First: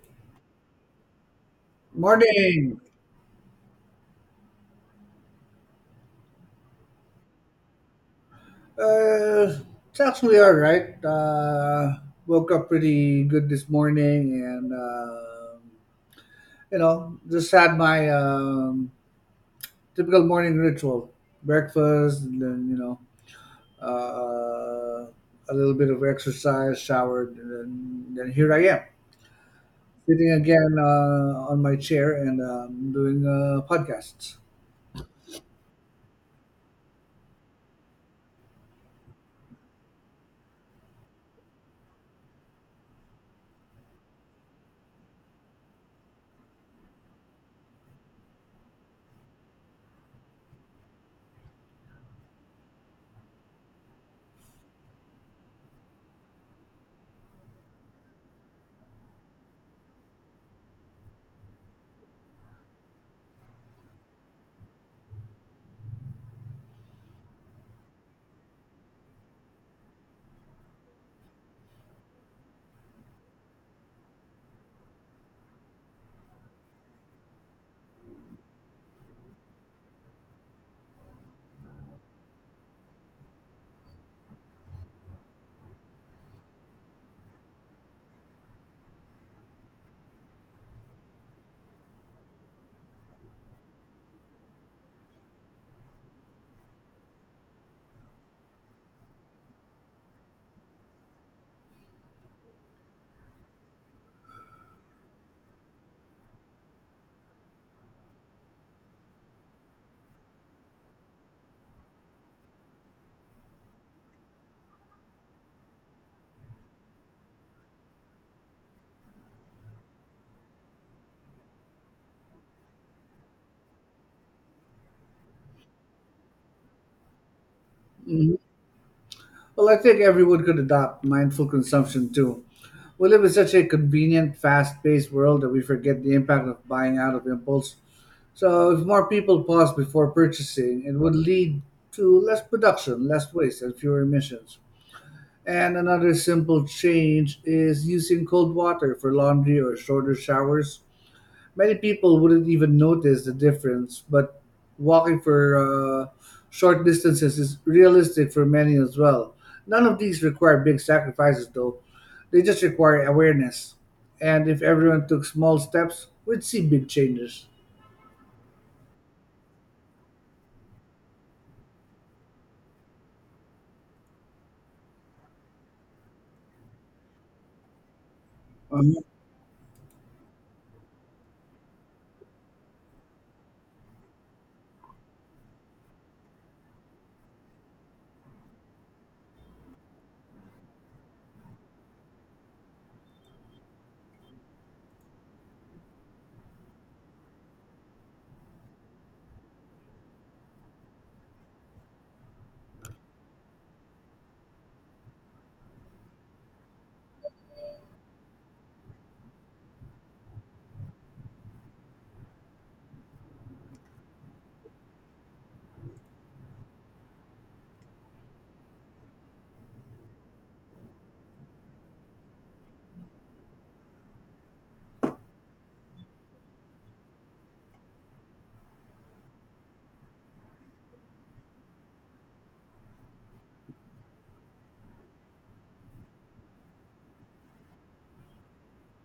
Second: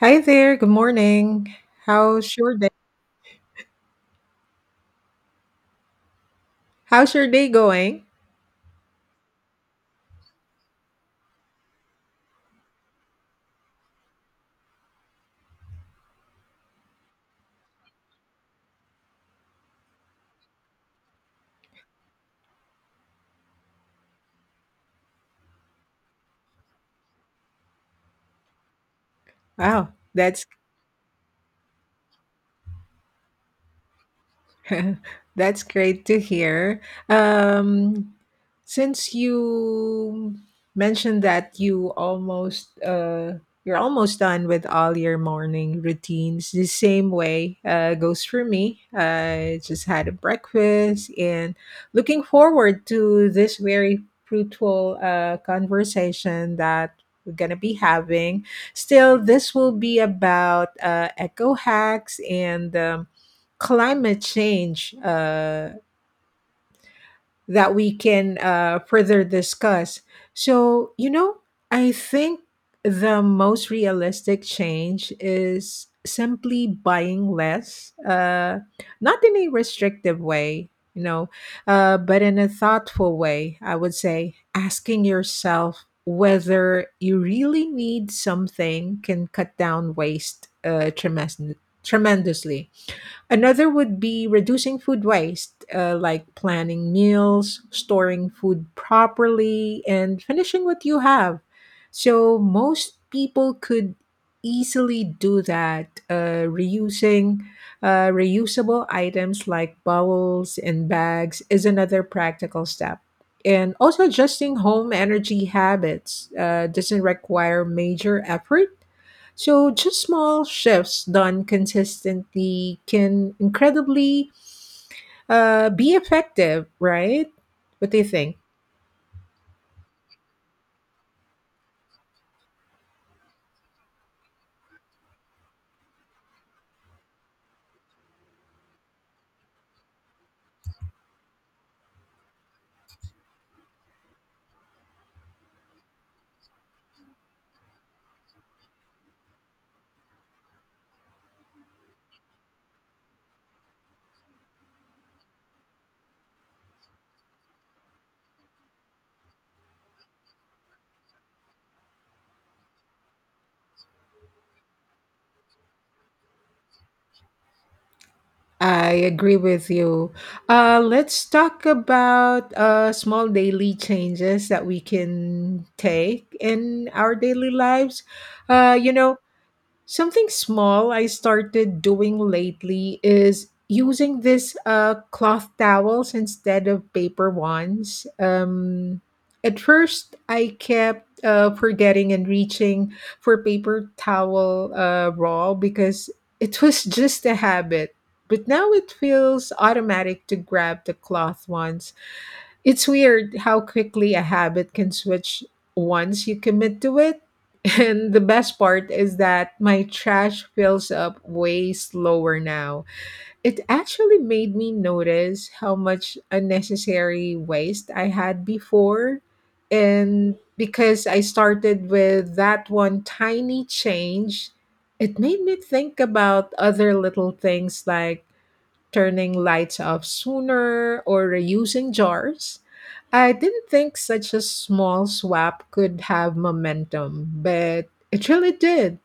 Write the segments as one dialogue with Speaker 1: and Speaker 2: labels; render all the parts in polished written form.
Speaker 1: Hi there. Good morning. How's your day?
Speaker 2: Morning.
Speaker 1: How's your day going?
Speaker 2: Uh, it's actually all right. Woke up pretty good this morning, and just had my typical morning ritual: breakfast, and then uh, a little bit of exercise, showered, and then here I am,
Speaker 1: Wow,
Speaker 2: sitting
Speaker 1: that's
Speaker 2: again on my chair and doing podcasts.
Speaker 1: That's great to hear. Um, since you mentioned that you almost you're almost done with all your morning routines, the same way goes for me. I just had a breakfast and looking forward to this very fruitful conversation that we're gonna be having. Still, this will be about eco hacks and. Climate change that we can further discuss. So, you know, I think the most realistic change is simply buying less, not in a restrictive way, you know, but in a thoughtful way, I would say, asking yourself whether you really need something can cut down waste tremendously. Another would be reducing food waste, like planning meals, storing food properly, and finishing what you have. So most people could easily do that, reusing reusable items like bowls and bags is another practical step. And also adjusting home energy habits doesn't require major effort, so just small shifts done consistently can incredibly be effective, right? What do you
Speaker 2: Mhm.
Speaker 1: think?
Speaker 2: Well, I think everyone could adopt mindful consumption too. We live in such a convenient, fast paced world that we forget the impact of buying out of impulse. So, if more people pause before purchasing, it would lead to less production, less waste, and fewer emissions. And another simple change is using cold water for laundry or shorter showers. Many people wouldn't even notice the difference, but walking for short distances is realistic for many as well. None of these require big sacrifices, though. They just require awareness. And if everyone took small steps, we'd see big changes.
Speaker 1: I agree with you. Let's talk about small daily changes that we can take in our daily lives. Uh, you
Speaker 2: Um,
Speaker 1: know, Something small I started doing lately is using these cloth towels instead of paper ones. At first, I kept forgetting and reaching for paper towel roll because it was just a habit. But now it feels automatic to grab the cloth ones. It's weird how quickly a habit can switch once you commit to it. And the best part is that my trash fills up way slower now. It actually made me notice how much unnecessary waste I had before. And because I started with that one tiny change, it made me think about other little things like turning lights off sooner, or reusing jars. I didn't think such a small swap could have momentum, but it really did.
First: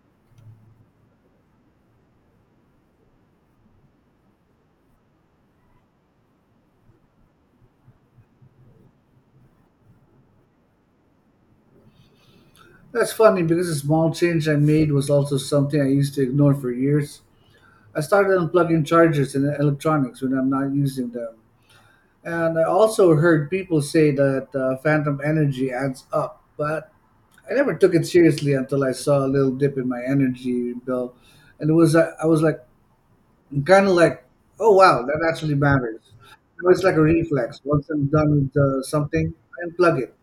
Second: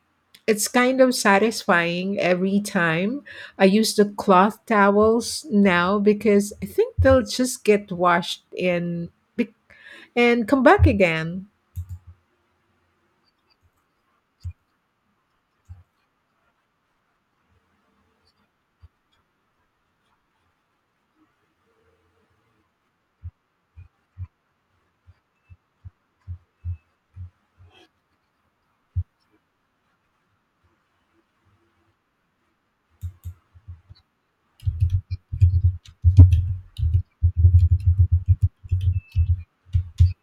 Speaker 1: It's kind of satisfying every time. I use the cloth towels now because I think they'll just get washed in be- and come back again.
Speaker 2: That's funny because a small change I made was also something I used to ignore for years. I started unplugging chargers and electronics when I'm not using them. And I also heard people say that phantom energy adds up, but I never took it seriously until I saw a little dip in my energy bill, and it was I was like kind of like, oh wow, that actually matters. Now it's like a reflex. Once I'm done with something, I unplug it.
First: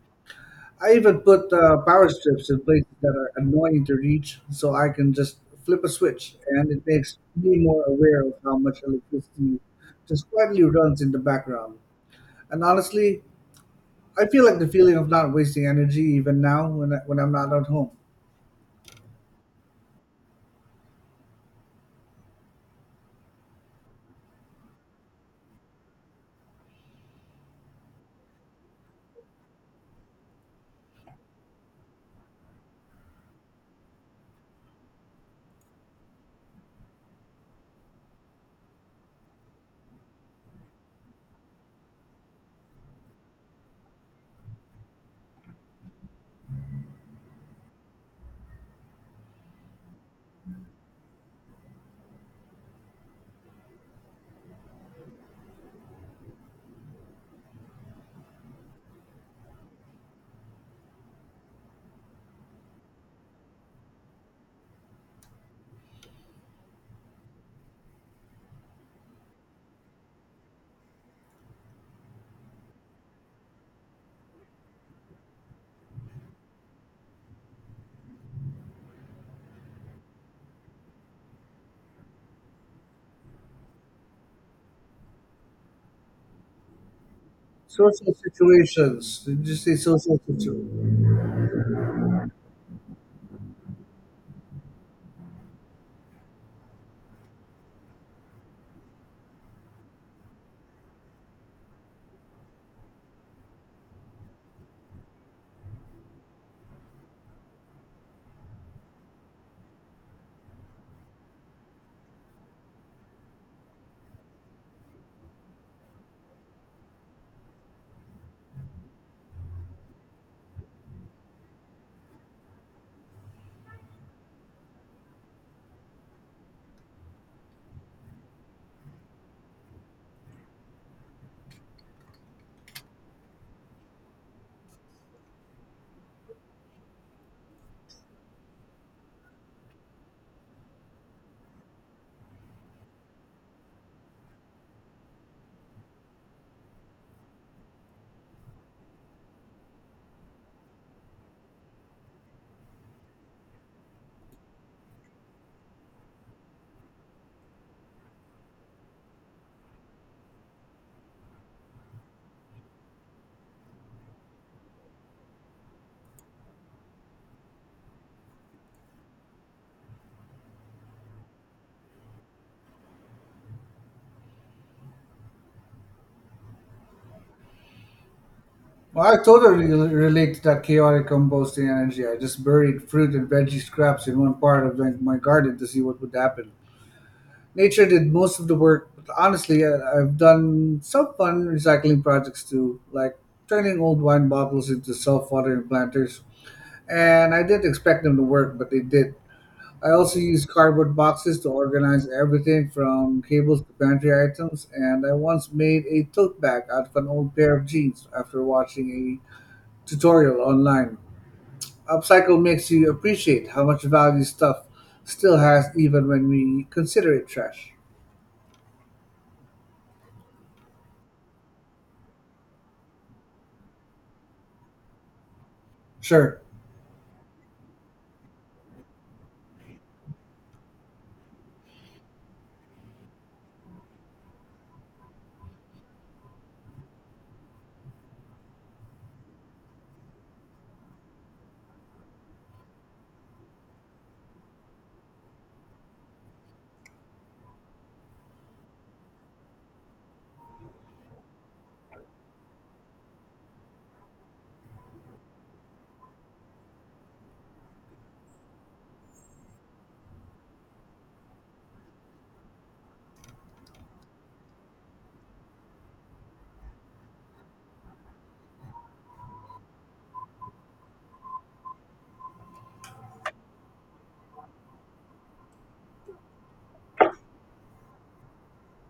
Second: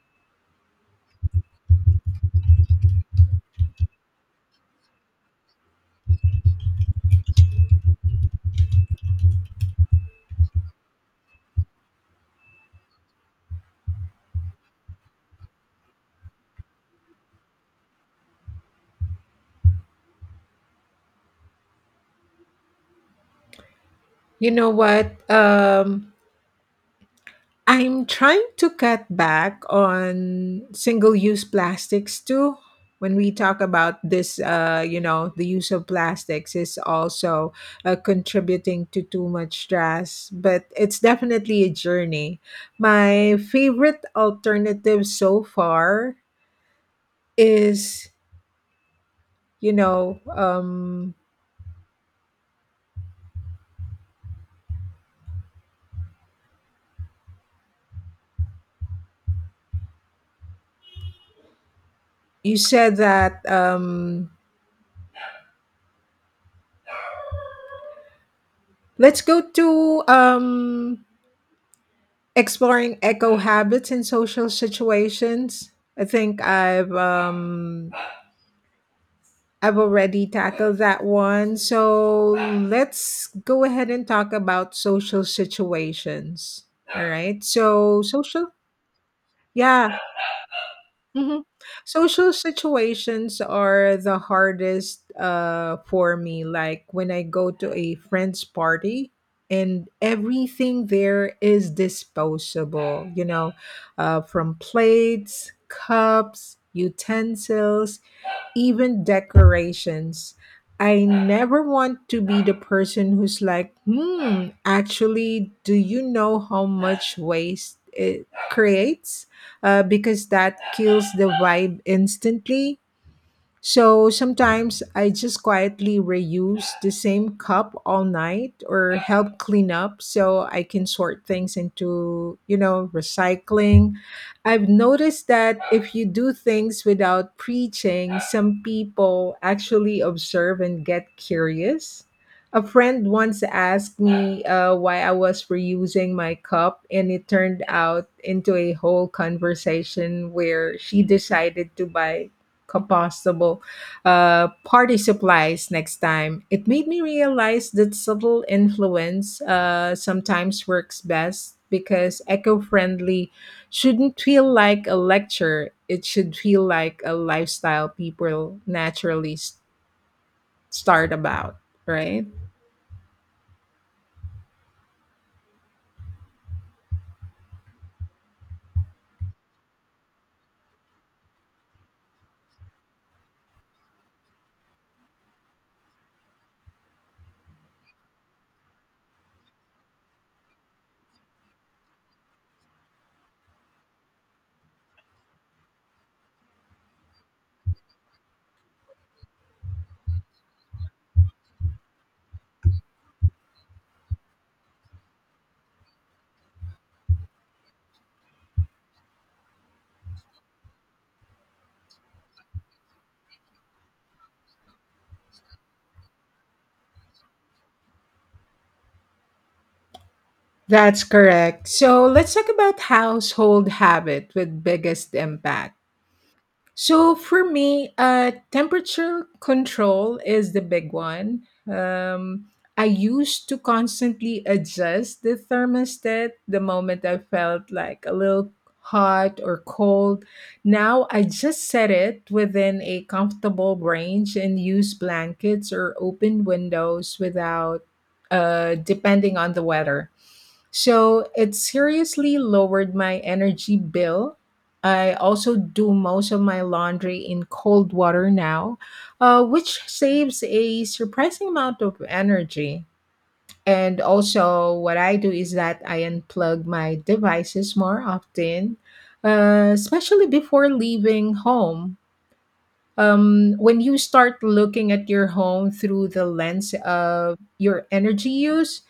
Speaker 2: I even put power strips in places that are annoying to reach, so I can just flip a switch, and it makes me more aware of how much electricity just quietly runs in the background. And honestly, I feel like the feeling of not wasting energy even now when when I'm not at home.
Speaker 1: You know what? I'm trying to cut back on single use plastics too. When we talk about this, you know, the use of plastics is also contributing to too much stress, but it's definitely a journey. My favorite alternative so far is, you know, um, you said that let's go to exploring eco habits in social situations. I think I've already tackled that one. So let's go ahead and talk about social situations. All right.
Speaker 2: Social situations. Did you say
Speaker 1: Yeah.
Speaker 2: social situations?
Speaker 1: Hmm. Social situations are the hardest for me. Like when I go to a friend's party and everything there is disposable, you know, from plates, cups, utensils, even decorations. I never want to be the person who's like, hmm, actually, do you know how much waste it creates? Because that kills the vibe instantly. So sometimes I just quietly reuse the same cup all night or help clean up so I can sort things into, you know, recycling. I've noticed that if you do things without preaching, some people actually observe and get curious. A friend once asked me why I was reusing my cup, and it turned out into a whole conversation where she decided to buy compostable party supplies next time. It made me realize that subtle influence sometimes works best because eco friendly shouldn't feel like a lecture, it should feel like a lifestyle people naturally start about, right?
Speaker 2: Well, I totally relate to that chaotic composting energy. I just buried fruit and veggie scraps in one part of my garden to see what would happen. Nature did most of the work, but honestly, I've done some fun recycling projects too, like turning old wine bottles into self watering planters. And I didn't expect them to work, but they did. I also use cardboard boxes to organize everything from cables to pantry items, and I once made a tote bag out of an old pair of jeans after watching a tutorial online. Upcycle makes you appreciate how much value stuff still has even when we consider it trash.
Speaker 1: That's correct. So let's talk about household habit with biggest impact.
Speaker 2: Sure.
Speaker 1: So for me, temperature control is the big one. Um, I used to constantly adjust the thermostat the moment I felt like a little hot or cold. Now I just set it within a comfortable range and use blankets or open windows without depending on the weather. So it seriously lowered my energy bill. I also do most of my laundry in cold water now, which saves a surprising amount of energy. And also, what I do is that I unplug my devices more often, especially before leaving home. When you start looking at your home through the lens of your energy use,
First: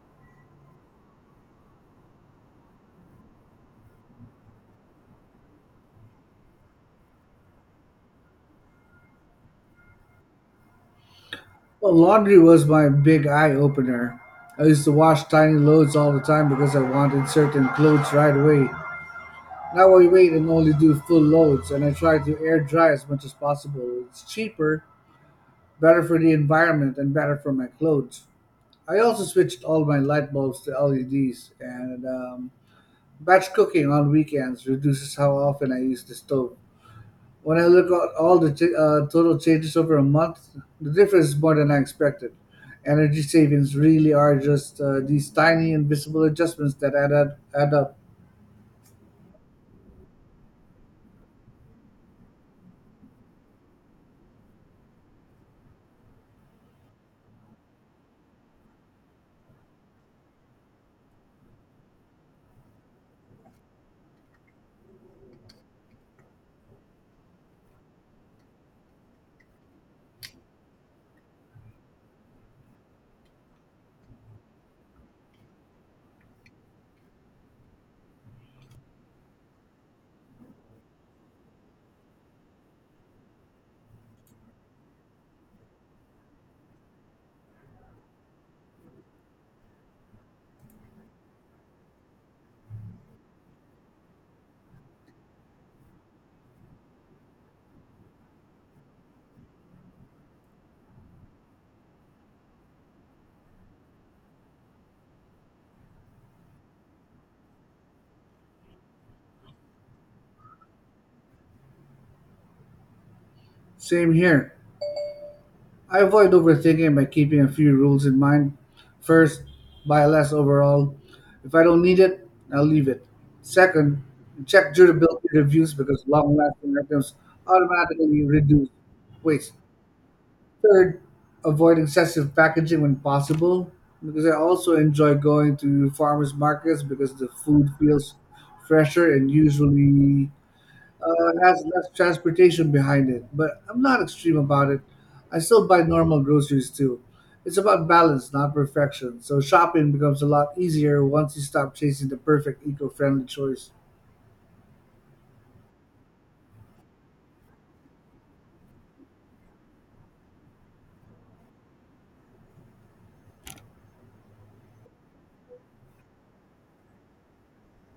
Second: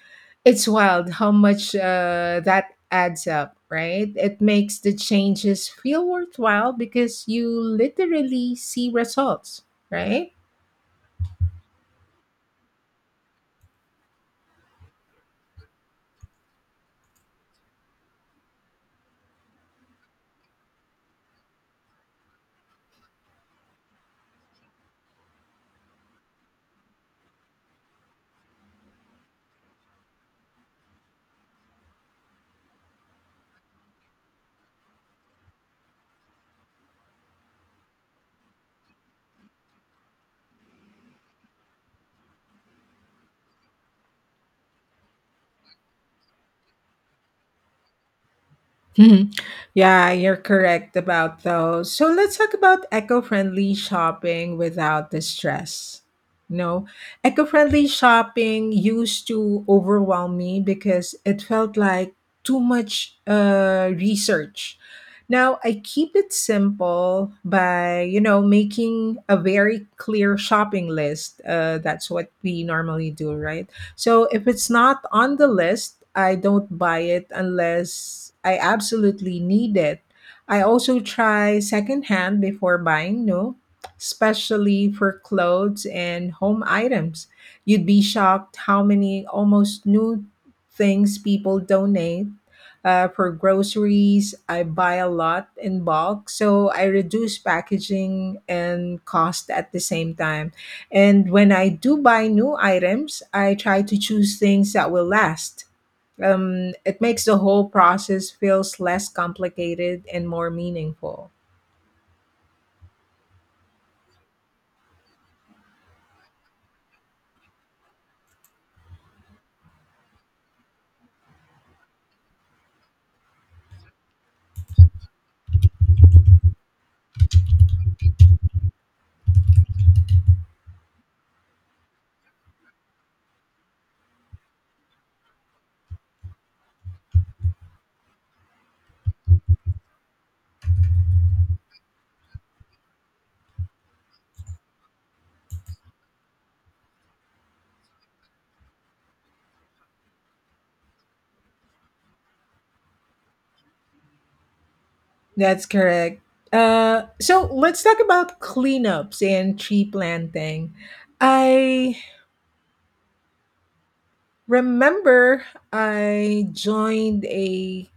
Speaker 1: it's wild how much that adds up, right? It makes the changes feel worthwhile because you literally see results, right?
Speaker 2: Well, laundry was my big eye opener. I used to wash tiny loads all the time because I wanted certain clothes right away. Now I wait and only do full loads, and I try to air dry as much as possible. It's cheaper, better for the environment, and better for my clothes. I also switched all my light bulbs to LEDs, and batch cooking on weekends reduces how often I use the stove. When I look at all the total changes over a month, the difference is more than I expected. Energy savings really are just these tiny invisible adjustments that add up. Add up.
Speaker 1: Mhm. Yeah, you're correct about those. So let's talk about eco-friendly shopping without the stress. No, eco-friendly shopping used to overwhelm me because it felt like too much research. Now I keep it simple by, you know, making a very clear shopping list. That's what we normally do, right? So if it's not on the list, I don't buy it unless I absolutely need it. I also try secondhand before buying new, especially for clothes and home items. You'd be shocked how many almost new things people donate. For groceries, I buy a lot in bulk, so I reduce packaging and cost at the same time. And when I do buy new items, I try to choose things that will last. It makes the whole process feels less complicated and more meaningful.
Speaker 2: Same here. I avoid overthinking by keeping a few rules in mind. First, buy less overall. If I don't need it, I'll leave it. Second, check durability reviews because long lasting items automatically reduce waste. Third, avoid excessive packaging when possible because I also enjoy going to farmers markets because the food feels fresher and usually has less transportation behind it, but I'm not extreme about it. I still buy normal groceries too. It's about balance, not perfection. So shopping becomes a lot easier once you stop chasing the perfect eco-friendly choice.
Speaker 1: That's correct. So let's talk about cleanups and tree planting. I remember I joined a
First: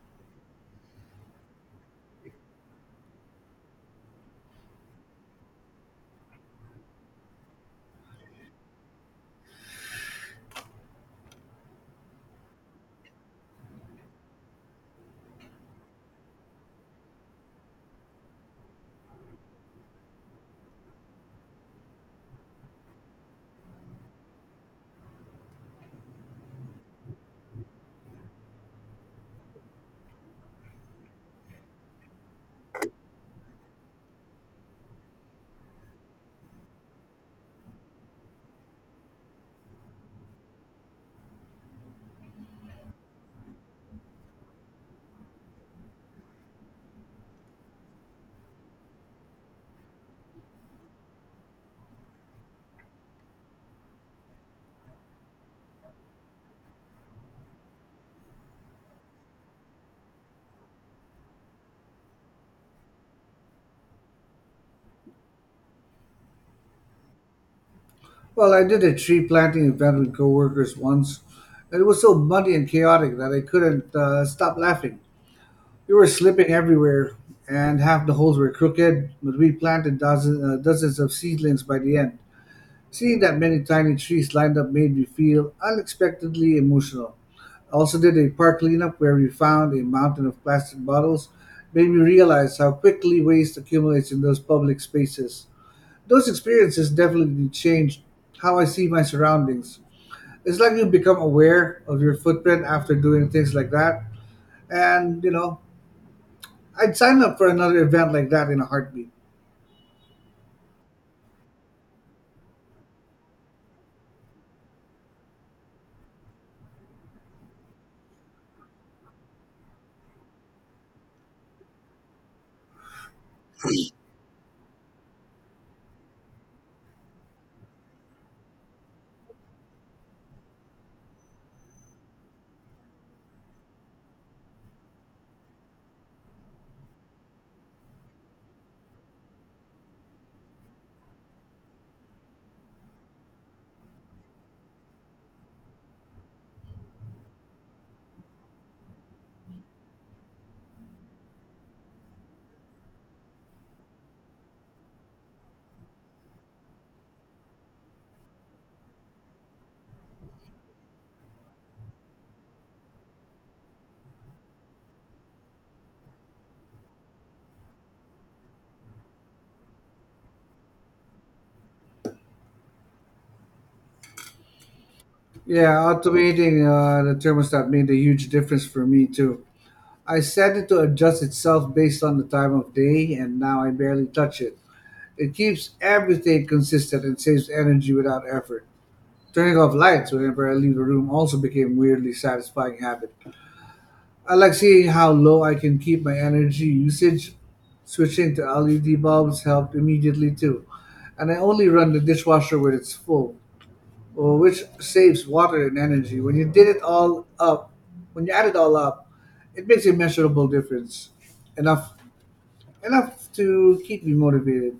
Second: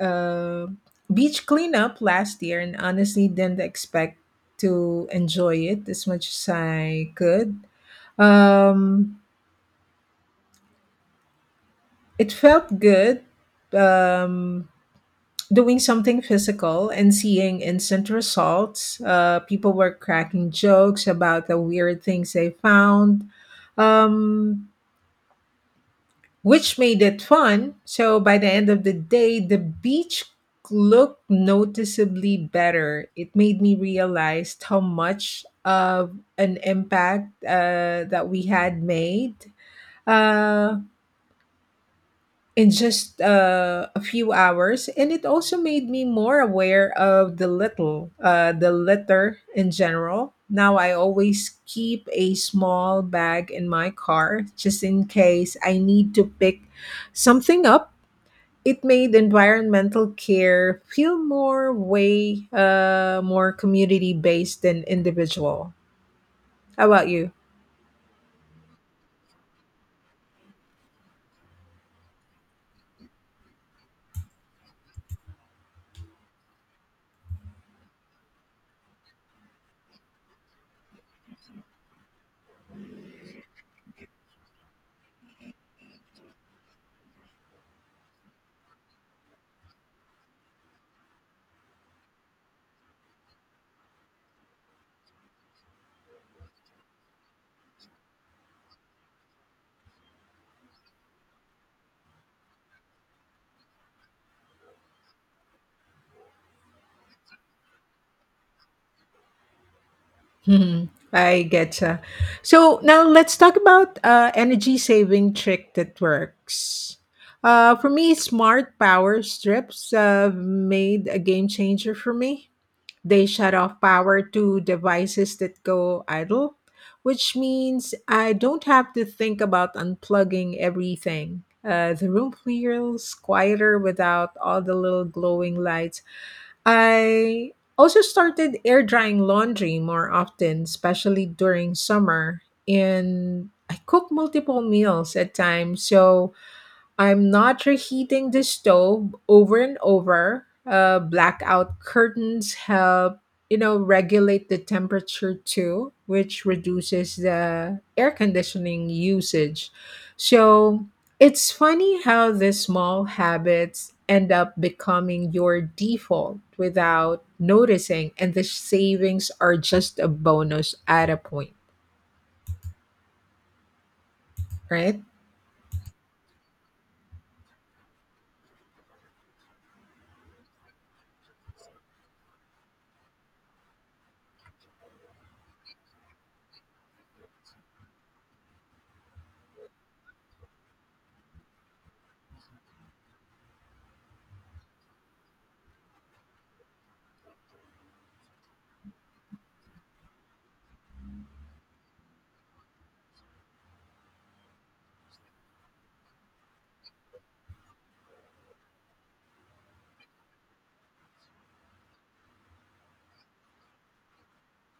Speaker 1: uh, beach cleanup last year and honestly didn't expect to enjoy it as much as I could. Um, it felt good um, doing something physical and seeing instant results. People were cracking jokes about the weird things they found, um, which made it fun. So by the end of the day, the beach looked noticeably better. It made me realize how much of an impact that we had made. Uh, in just a few hours, and it also made me more aware of the little the litter in general. Now I always keep a small bag in my car just in case I need to pick something up. It made environmental care feel more way more community based than individual. How about you?
Speaker 2: Well, I did a tree planting event with coworkers once, and it was so muddy and chaotic that I couldn't stop laughing. We were slipping everywhere, and half the holes were crooked. But we planted dozens, dozens of seedlings by the end. Seeing that many tiny trees lined up made me feel unexpectedly emotional. I also did a park cleanup where we found a mountain of plastic bottles, made me realize how quickly waste accumulates in those public spaces. Those experiences definitely changed how I see my surroundings. It's like you become aware of your footprint after doing things like that. And, you know, I'd sign up for another event like that in a heartbeat.
Speaker 1: Mhm. I getcha. So now let's talk about energy saving trick that works. For me, smart power strips have made a game changer for me. They shut off power to devices that go idle, which means I don't have to think about unplugging everything. The room feels quieter without all the little glowing lights. I also started air drying laundry more often, especially during summer. And I cook multiple meals at times, so I'm not reheating the stove over and over. Blackout curtains help, you know, regulate the temperature too, which reduces the air conditioning usage. So it's funny how the small habits end up becoming your default without noticing, and the savings are just a bonus at a point, right?
Speaker 2: Yeah, automating the thermostat made a huge difference for me too. I set it to adjust itself based on the time of day, and now I barely touch it. It keeps everything consistent and saves energy without effort. Turning off lights whenever I leave the room also became a weirdly satisfying habit. I like seeing how low I can keep my energy usage. Switching to LED bulbs helped immediately too, and I only run the dishwasher when it's full or which saves water and energy. When you add it all up, it makes a measurable difference. Enough, enough to keep me motivated.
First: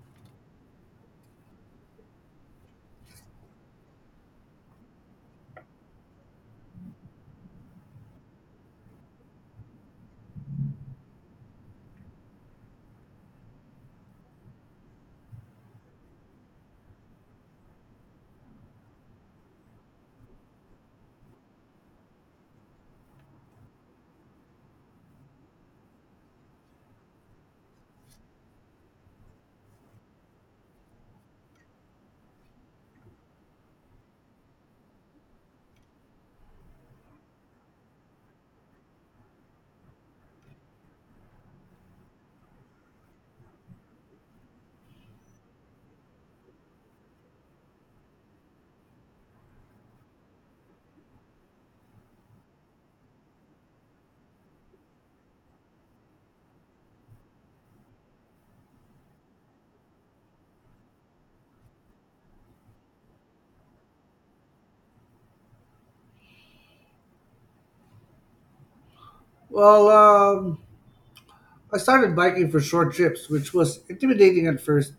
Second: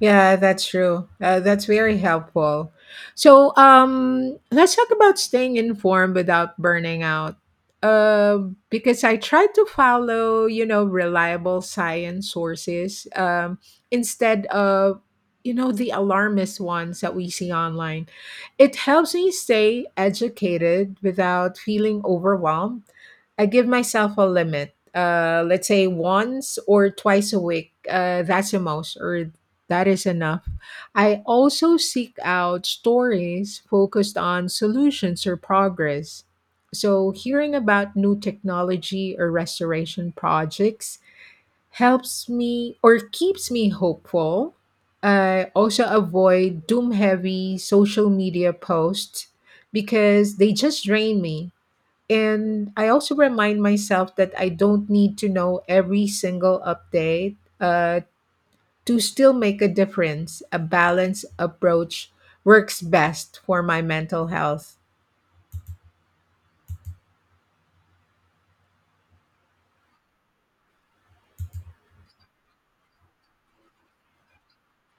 Speaker 1: Yeah, that's true. That's very helpful. So, let's talk about staying informed without burning out. Uh, because I try to follow, you know, reliable science sources instead of, you know, the alarmist ones that we see online. It helps me stay educated without feeling overwhelmed. I give myself a limit. Let's say once or twice a week. That's the most, or that is enough. I also seek out stories focused on solutions or progress. So, hearing about new technology or restoration projects helps me or keeps me hopeful. I also avoid doom heavy social media posts because they just drain me, and I also remind myself that I don't need to know every single update uh, to still make a difference. A balanced approach works best for my mental health.
Speaker 2: Well, I started biking for short trips, which was intimidating at first.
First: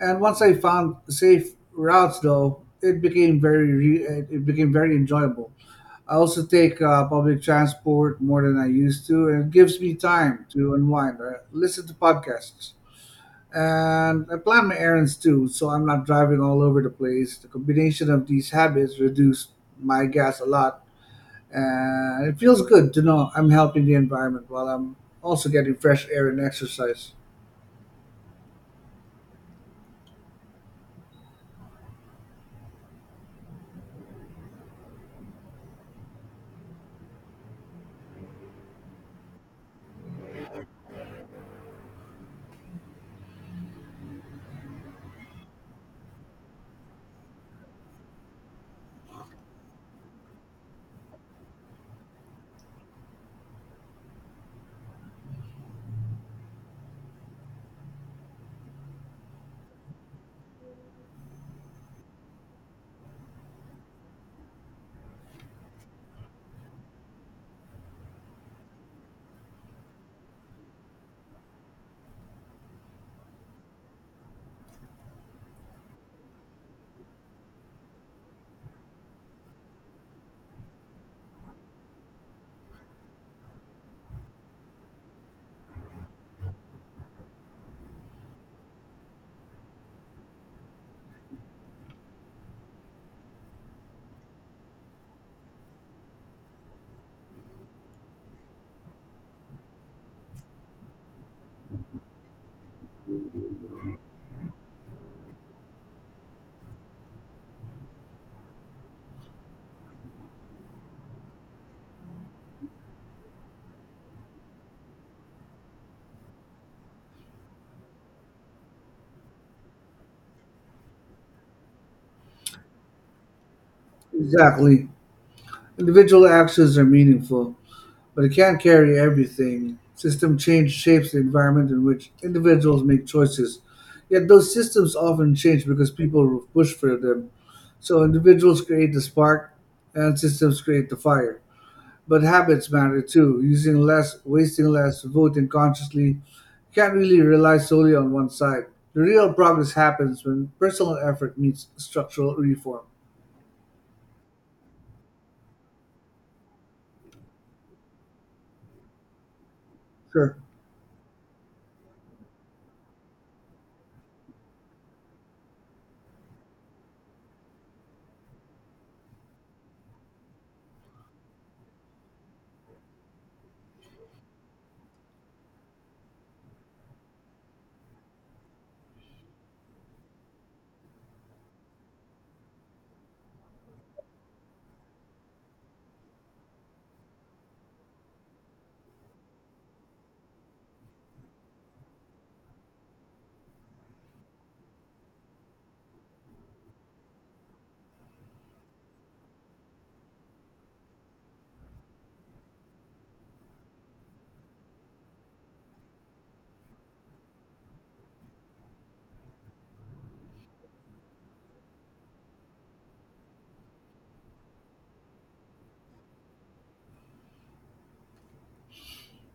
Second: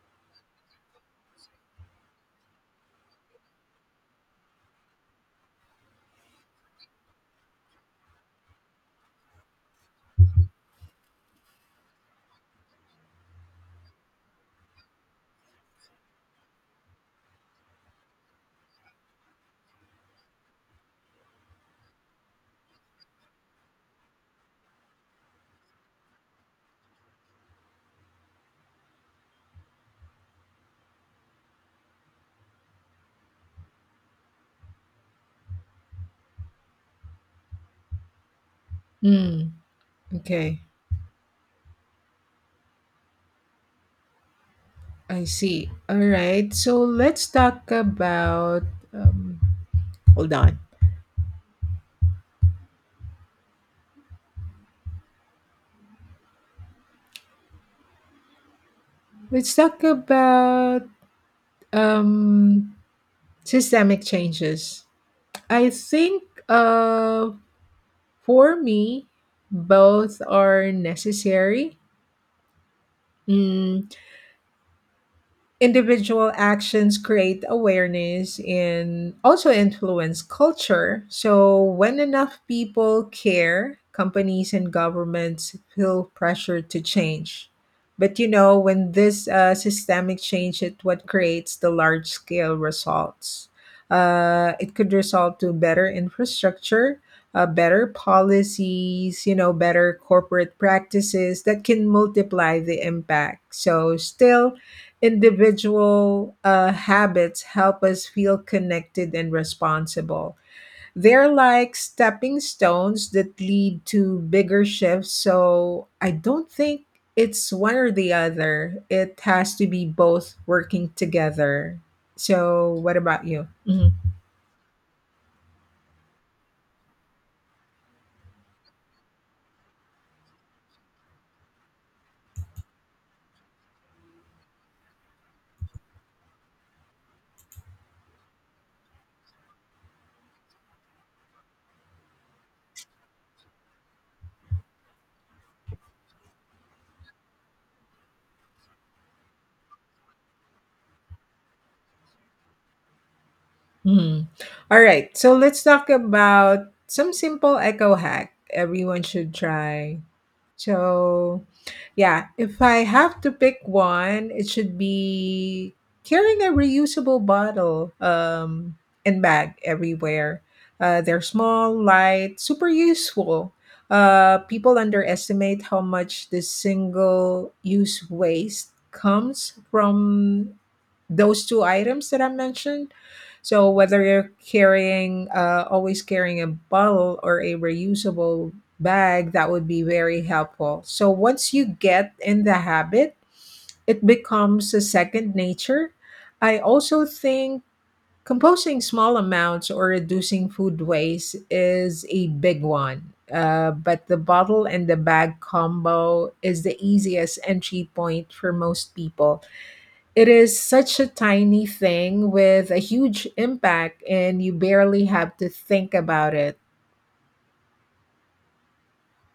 Speaker 2: And once I found safe routes, though, it became very enjoyable. I also take public transport more than I used to, and it gives me time to unwind or listen to podcasts. And I plan my errands too, so I'm not driving all over the place. The combination of these habits reduced my gas a lot, and it feels good to know I'm helping the environment while I'm also getting fresh air and exercise.
Speaker 1: Mm, okay, I see. All right, so let's talk about. Um, hold on. Let's talk about um, systemic changes. I think for me, both are necessary. Mm, individual actions create awareness and also influence culture. So, when enough people care, companies and governments feel pressure to change. But you know, when this systemic change is what creates the large scale results. It could result to better infrastructure, better policies, you know, better corporate practices that can multiply the impact. So, still, individual habits help us feel connected and responsible. They're like stepping stones that lead to bigger shifts. So I don't think it's one or the other. It has to be both working together. So, what about you? Mhm.
Speaker 2: Exactly. Individual actions are meaningful, but it can't carry everything. System change shapes the environment in which individuals make choices. Yet those systems often change because people push for them. So individuals create the spark and systems create the fire. But habits matter too. Using less, wasting less, voting consciously. You can't really rely solely on one side. The real progress happens when personal effort meets structural reform.
Speaker 1: Mhm. All right. So, let's talk about some simple eco hack everyone should try.
Speaker 2: Sure.
Speaker 1: So, yeah, if I have to pick one, it should be carrying a reusable bottle and bag everywhere. They're small, light, super useful. People underestimate how much this single use waste comes from those two items that I mentioned. So whether you're always carrying a bottle or a reusable bag, that would be very helpful. So once you get in the habit, it becomes a second nature. I also think composting small amounts or reducing food waste is a big one. But the bottle and the bag combo is the easiest entry point for most people. It is such a tiny thing with a huge impact, and you barely have to think about it,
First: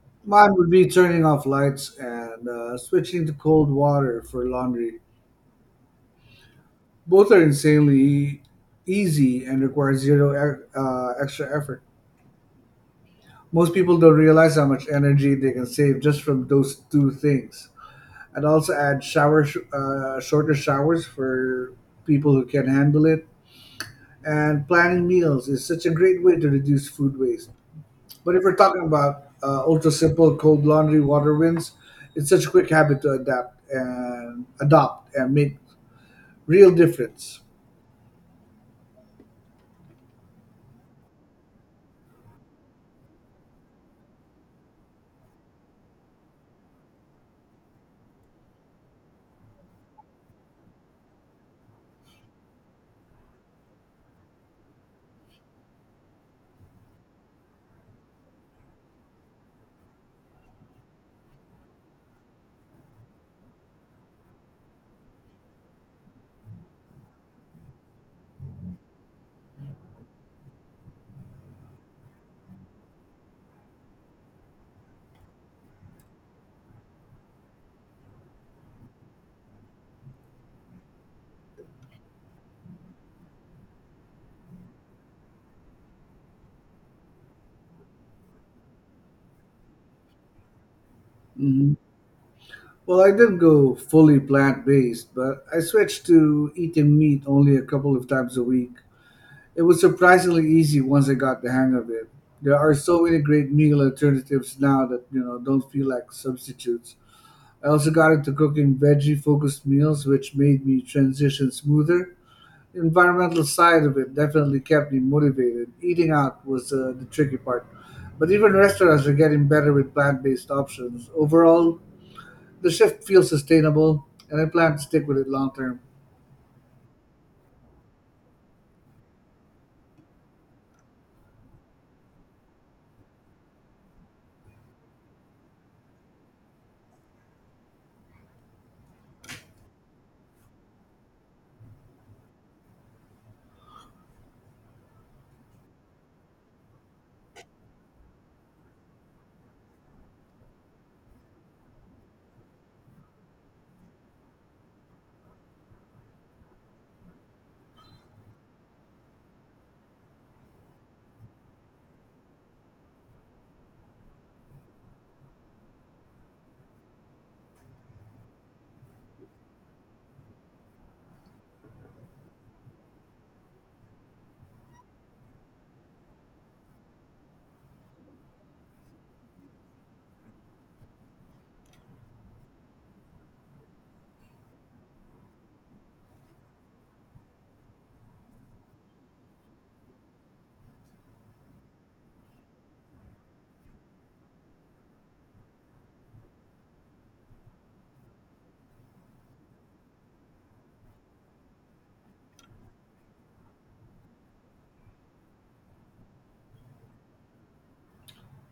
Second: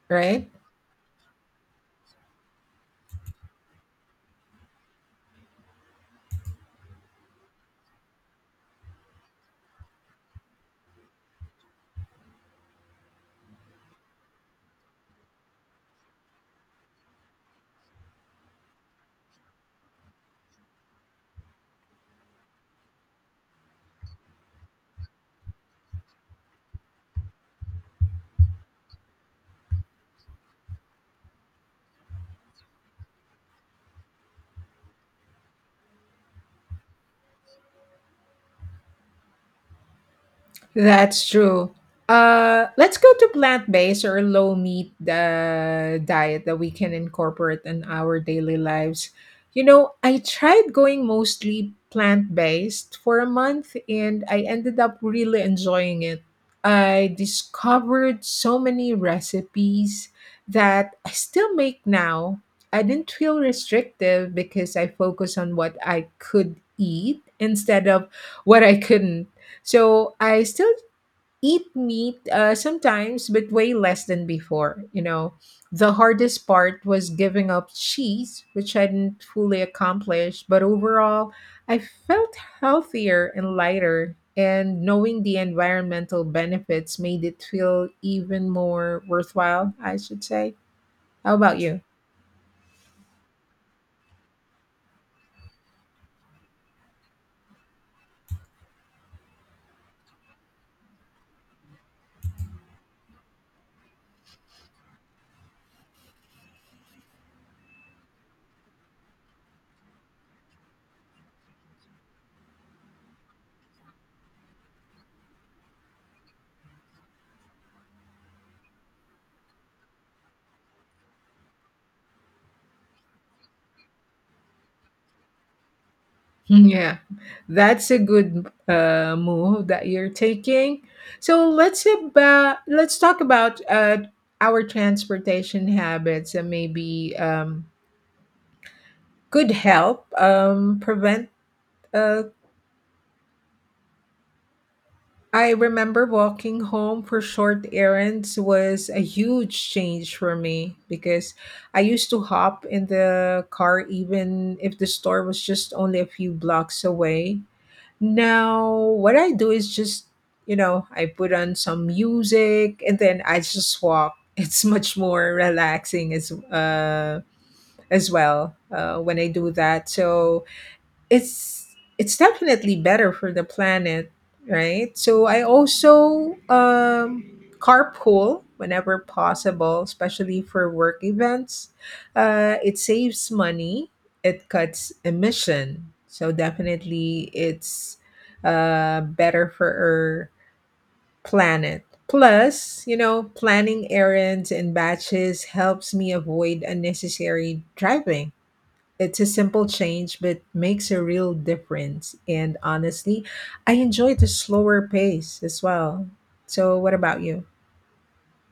Speaker 1: right?
Speaker 2: Mine would be turning off lights and switching to cold water for laundry. Both are insanely easy and require extra effort. Most people don't realize how much energy they can save just from those two things. I'd also add shorter showers for people who can handle it. And planning meals is such a great way to reduce food waste. But if we're talking about ultra simple cold laundry water rinse, it's such a quick habit to adapt and adopt and make real difference.
Speaker 1: That's true. Let's go to plant-based or low-meat diet that we can incorporate in our daily lives. You know, I tried going mostly plant-based for a month and I ended up really enjoying it. I discovered so many recipes that I still make now. I didn't feel restrictive because I focus on what I could eat instead of what I couldn't, so I still eat meat sometimes, but way less than before. You know, the hardest part was giving up cheese, which I didn't fully accomplish. But overall, I felt healthier and lighter. And knowing the environmental benefits made it feel even more worthwhile, I should say. How about
Speaker 2: Mhm.
Speaker 1: you?
Speaker 2: Well, I didn't go fully plant based, but I switched to eating meat only a couple of times a week. It was surprisingly easy once I got the hang of it. There are so many great meal alternatives now that you know don't feel like substitutes. I also got into cooking veggie-focused meals, which made me transition smoother. The environmental side of it definitely kept me motivated. Eating out was the tricky part, but even restaurants are getting better with plant-based options. Overall, the shift feels sustainable, and I plan to stick with it long term.
Speaker 1: Yeah, that's a good move that you're taking. So let's talk about our transportation habits and maybe could help prevent. Uh, I remember walking home for short errands was a huge change for me because I used to hop in the car even if the store was just only a few blocks away. Now, what I do is just, you know, I put on some music and then I just walk. It's much more relaxing as well when I do that. So it's definitely better for the planet, right? So I also carpool whenever possible, especially for work events. It saves money. It cuts emission. So definitely, it's better for our planet. Plus, you know, planning errands and batches helps me avoid unnecessary driving. It's a simple change, but makes a real difference. And honestly, I enjoy the slower pace as well. So, what about you?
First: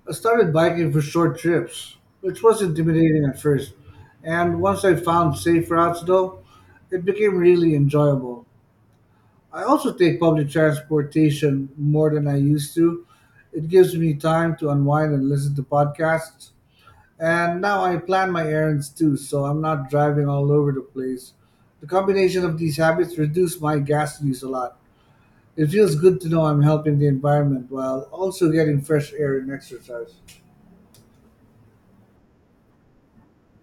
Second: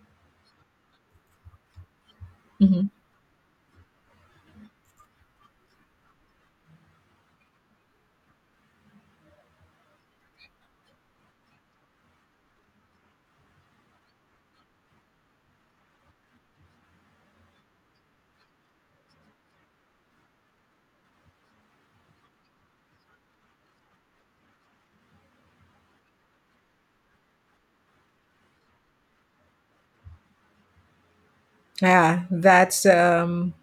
Speaker 2: I started biking for short trips, which was
Speaker 1: Hmm.
Speaker 2: intimidating at first. And once I found safe routes, though, it became really enjoyable. I also take public transportation more than I used to. It gives me time to unwind and listen to podcasts. And now I plan my errands too, so I'm not driving all over the place. The combination of these habits reduce my gas use a lot. It feels good to know I'm helping the environment while also getting fresh air and exercise.
Speaker 1: Yeah, that's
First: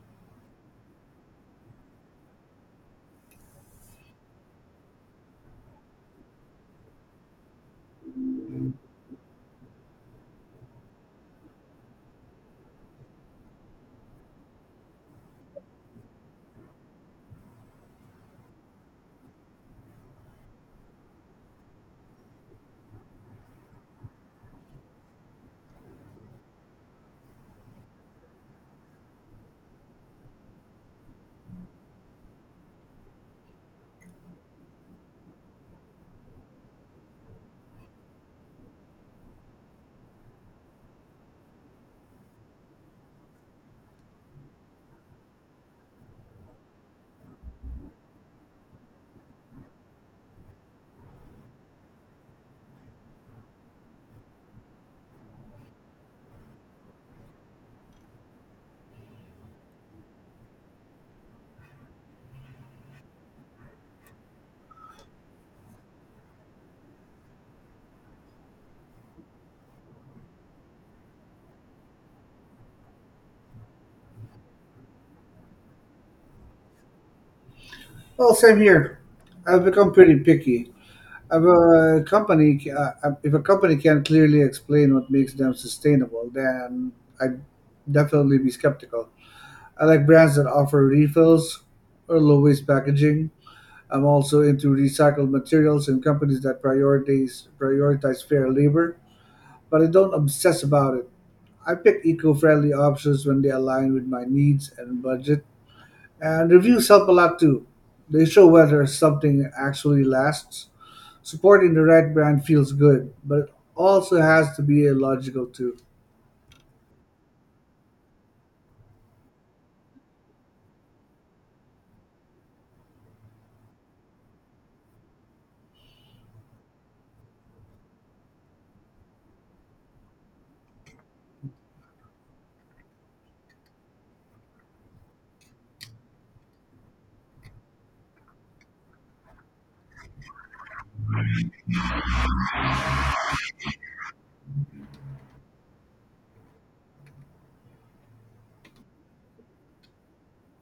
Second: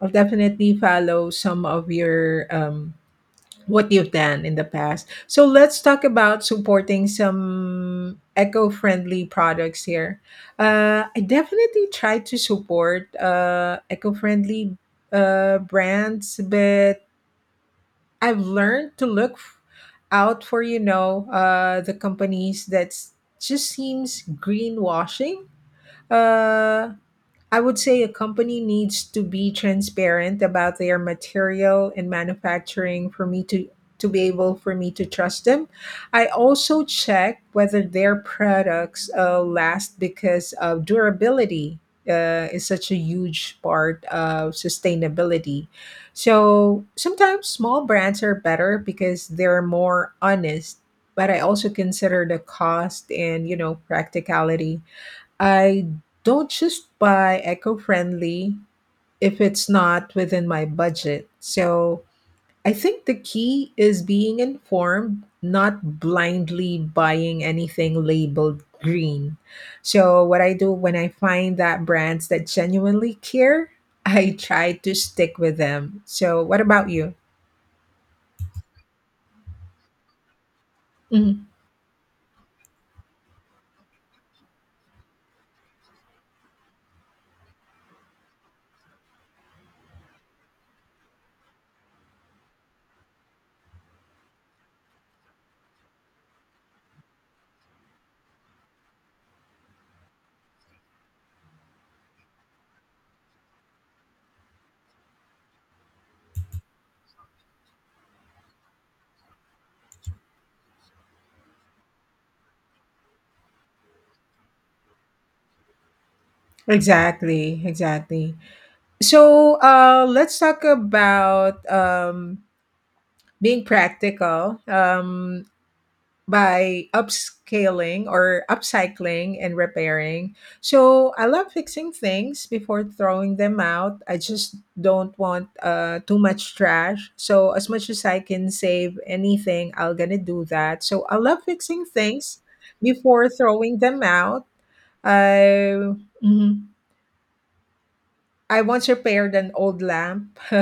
Speaker 1: I'll definitely follow some of your what you've done in the past. So let's talk about supporting some eco-friendly products here. I definitely try to support eco-friendly brands, but I've learned to out for, you know, the companies that just seems greenwashing. Uh, I would say a company needs to be transparent about their material and manufacturing for me to be able for me to trust them. I also check whether their products last because of durability is such a huge part of sustainability. So sometimes small brands are better because they're more honest, but I also consider the cost and, you know, practicality. I don't just buy eco friendly if it's not within my budget. So I think the key is being informed, not blindly buying anything labeled green. So, what I do when I find that brands that genuinely care, I try to stick with them. So, what about you?
Speaker 2: Well, same here. I've become pretty picky.
Speaker 1: Mhm.
Speaker 2: If a company can clearly explain what makes them sustainable, then I'd definitely be skeptical. I like brands that offer refills or low waste packaging. I'm also into recycled materials and companies that prioritize fair labor, but I don't obsess about it. I pick eco-friendly options when they align with my needs and budget. And reviews help a lot too. They show whether something actually lasts. Supporting the right brand feels good, but it also has to be illogical too.
Speaker 1: Exactly, exactly. So let's talk about being practical. By upscaling or upcycling and repairing. So I love fixing things before throwing them out. I just don't want too much trash. So as much as I can save anything, I'm gonna do that. So I love fixing things before throwing them out. I mhm. I once repaired an old lamp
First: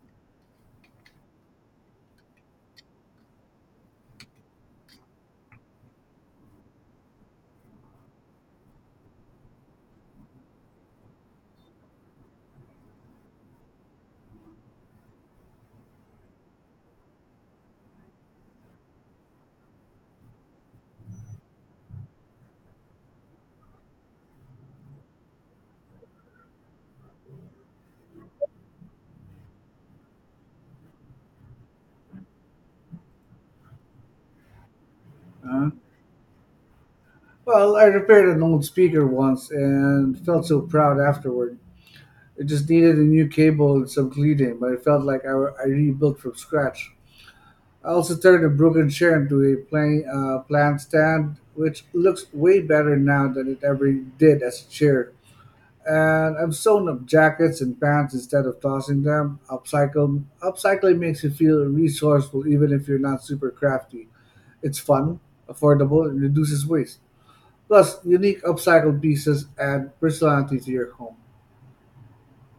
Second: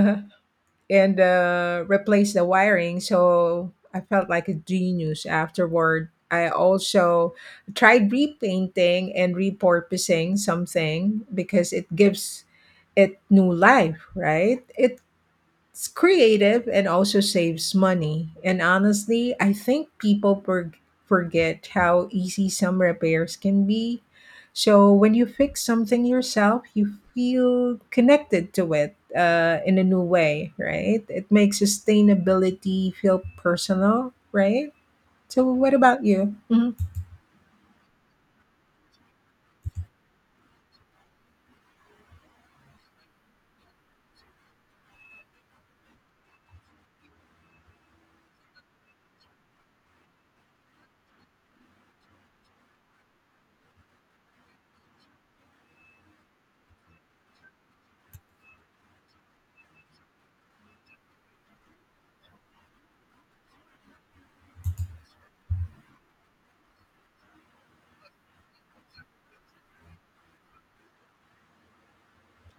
Speaker 1: and replace the wiring. So I felt like a genius afterward. I also tried repainting and repurposing something because it gives it new life, right? It's creative and also saves money. And honestly, I think forget how easy some repairs can be. So when you fix something yourself, you feel connected to it in a new way, right? It makes sustainability feel personal, right? So
Speaker 2: Uh,
Speaker 1: what about you? Mhm.
Speaker 2: well, I repaired an old speaker once and felt so proud afterward. It just needed a new cable and some cleaning, but it felt like I rebuilt from scratch. I also turned a broken chair into a plant stand, which looks way better now than it ever did as a chair. And I've sewn up jackets and pants instead of tossing them. Upcycling makes you feel resourceful even if you're not super crafty. It's fun, affordable, and reduces waste. Plus, unique upcycled pieces add personality to your home.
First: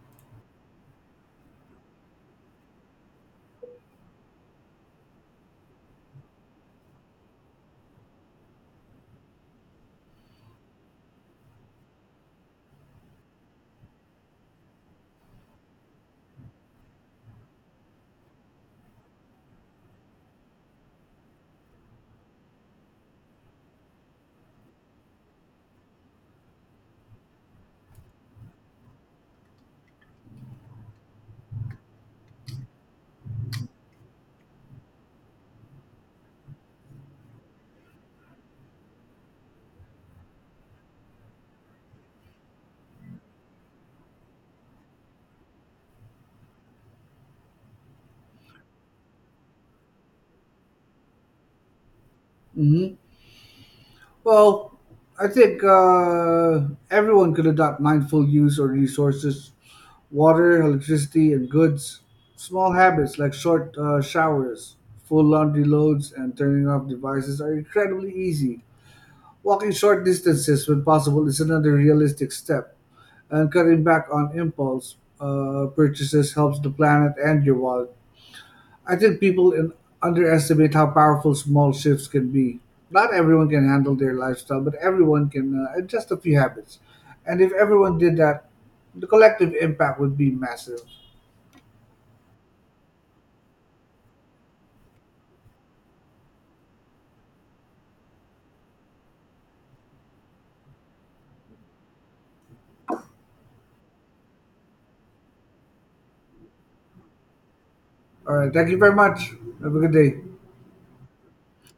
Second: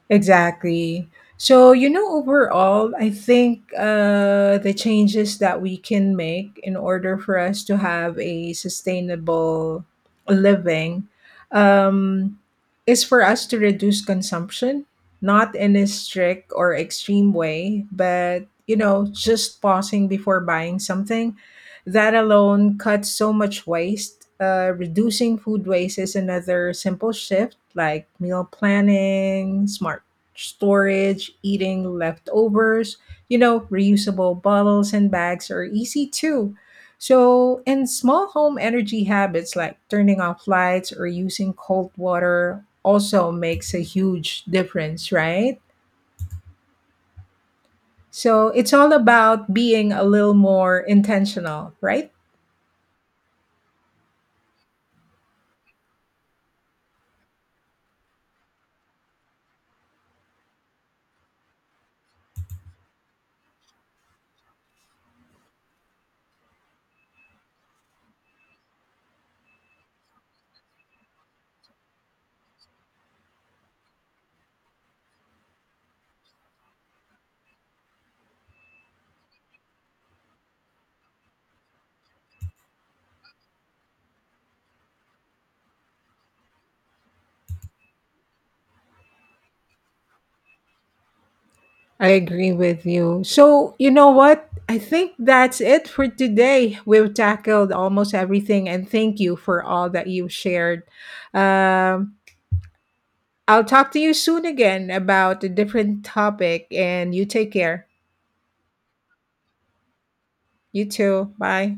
Speaker 1: Exactly. So, you know, overall, I think the changes that we can make in order for us to have a sustainable living um, is for us to reduce consumption, not in a strict or extreme way, but, you know, just pausing before buying something. That alone cuts so much waste. Reducing food waste is another simple shift like meal planning, smart storage, eating leftovers, you know, reusable bottles and bags are easy too. So, and small home energy habits like turning off lights or using cold water also makes a huge difference, right? So, it's all about being a little more intentional, right?
Speaker 2: Mhm. Well, I think everyone could adopt mindful use of resources, water, electricity, and goods. Small habits like short showers, full laundry loads, and turning off devices are incredibly easy. Walking short distances when possible is another realistic step, and cutting back on impulse purchases helps the planet and your wallet. I think people in, Underestimate how powerful small shifts can be. Not everyone can handle their lifestyle, but everyone can adjust a few habits. And if everyone did that, the collective impact would be massive.
Speaker 1: I agree with you. So, you know what? I think that's it for today. We've tackled almost everything, and thank you for all that you shared. Um, I'll talk to you soon again about a different topic, and you take care.
Speaker 2: All right, thank you very much. Have a good day.
Speaker 1: You too. Bye.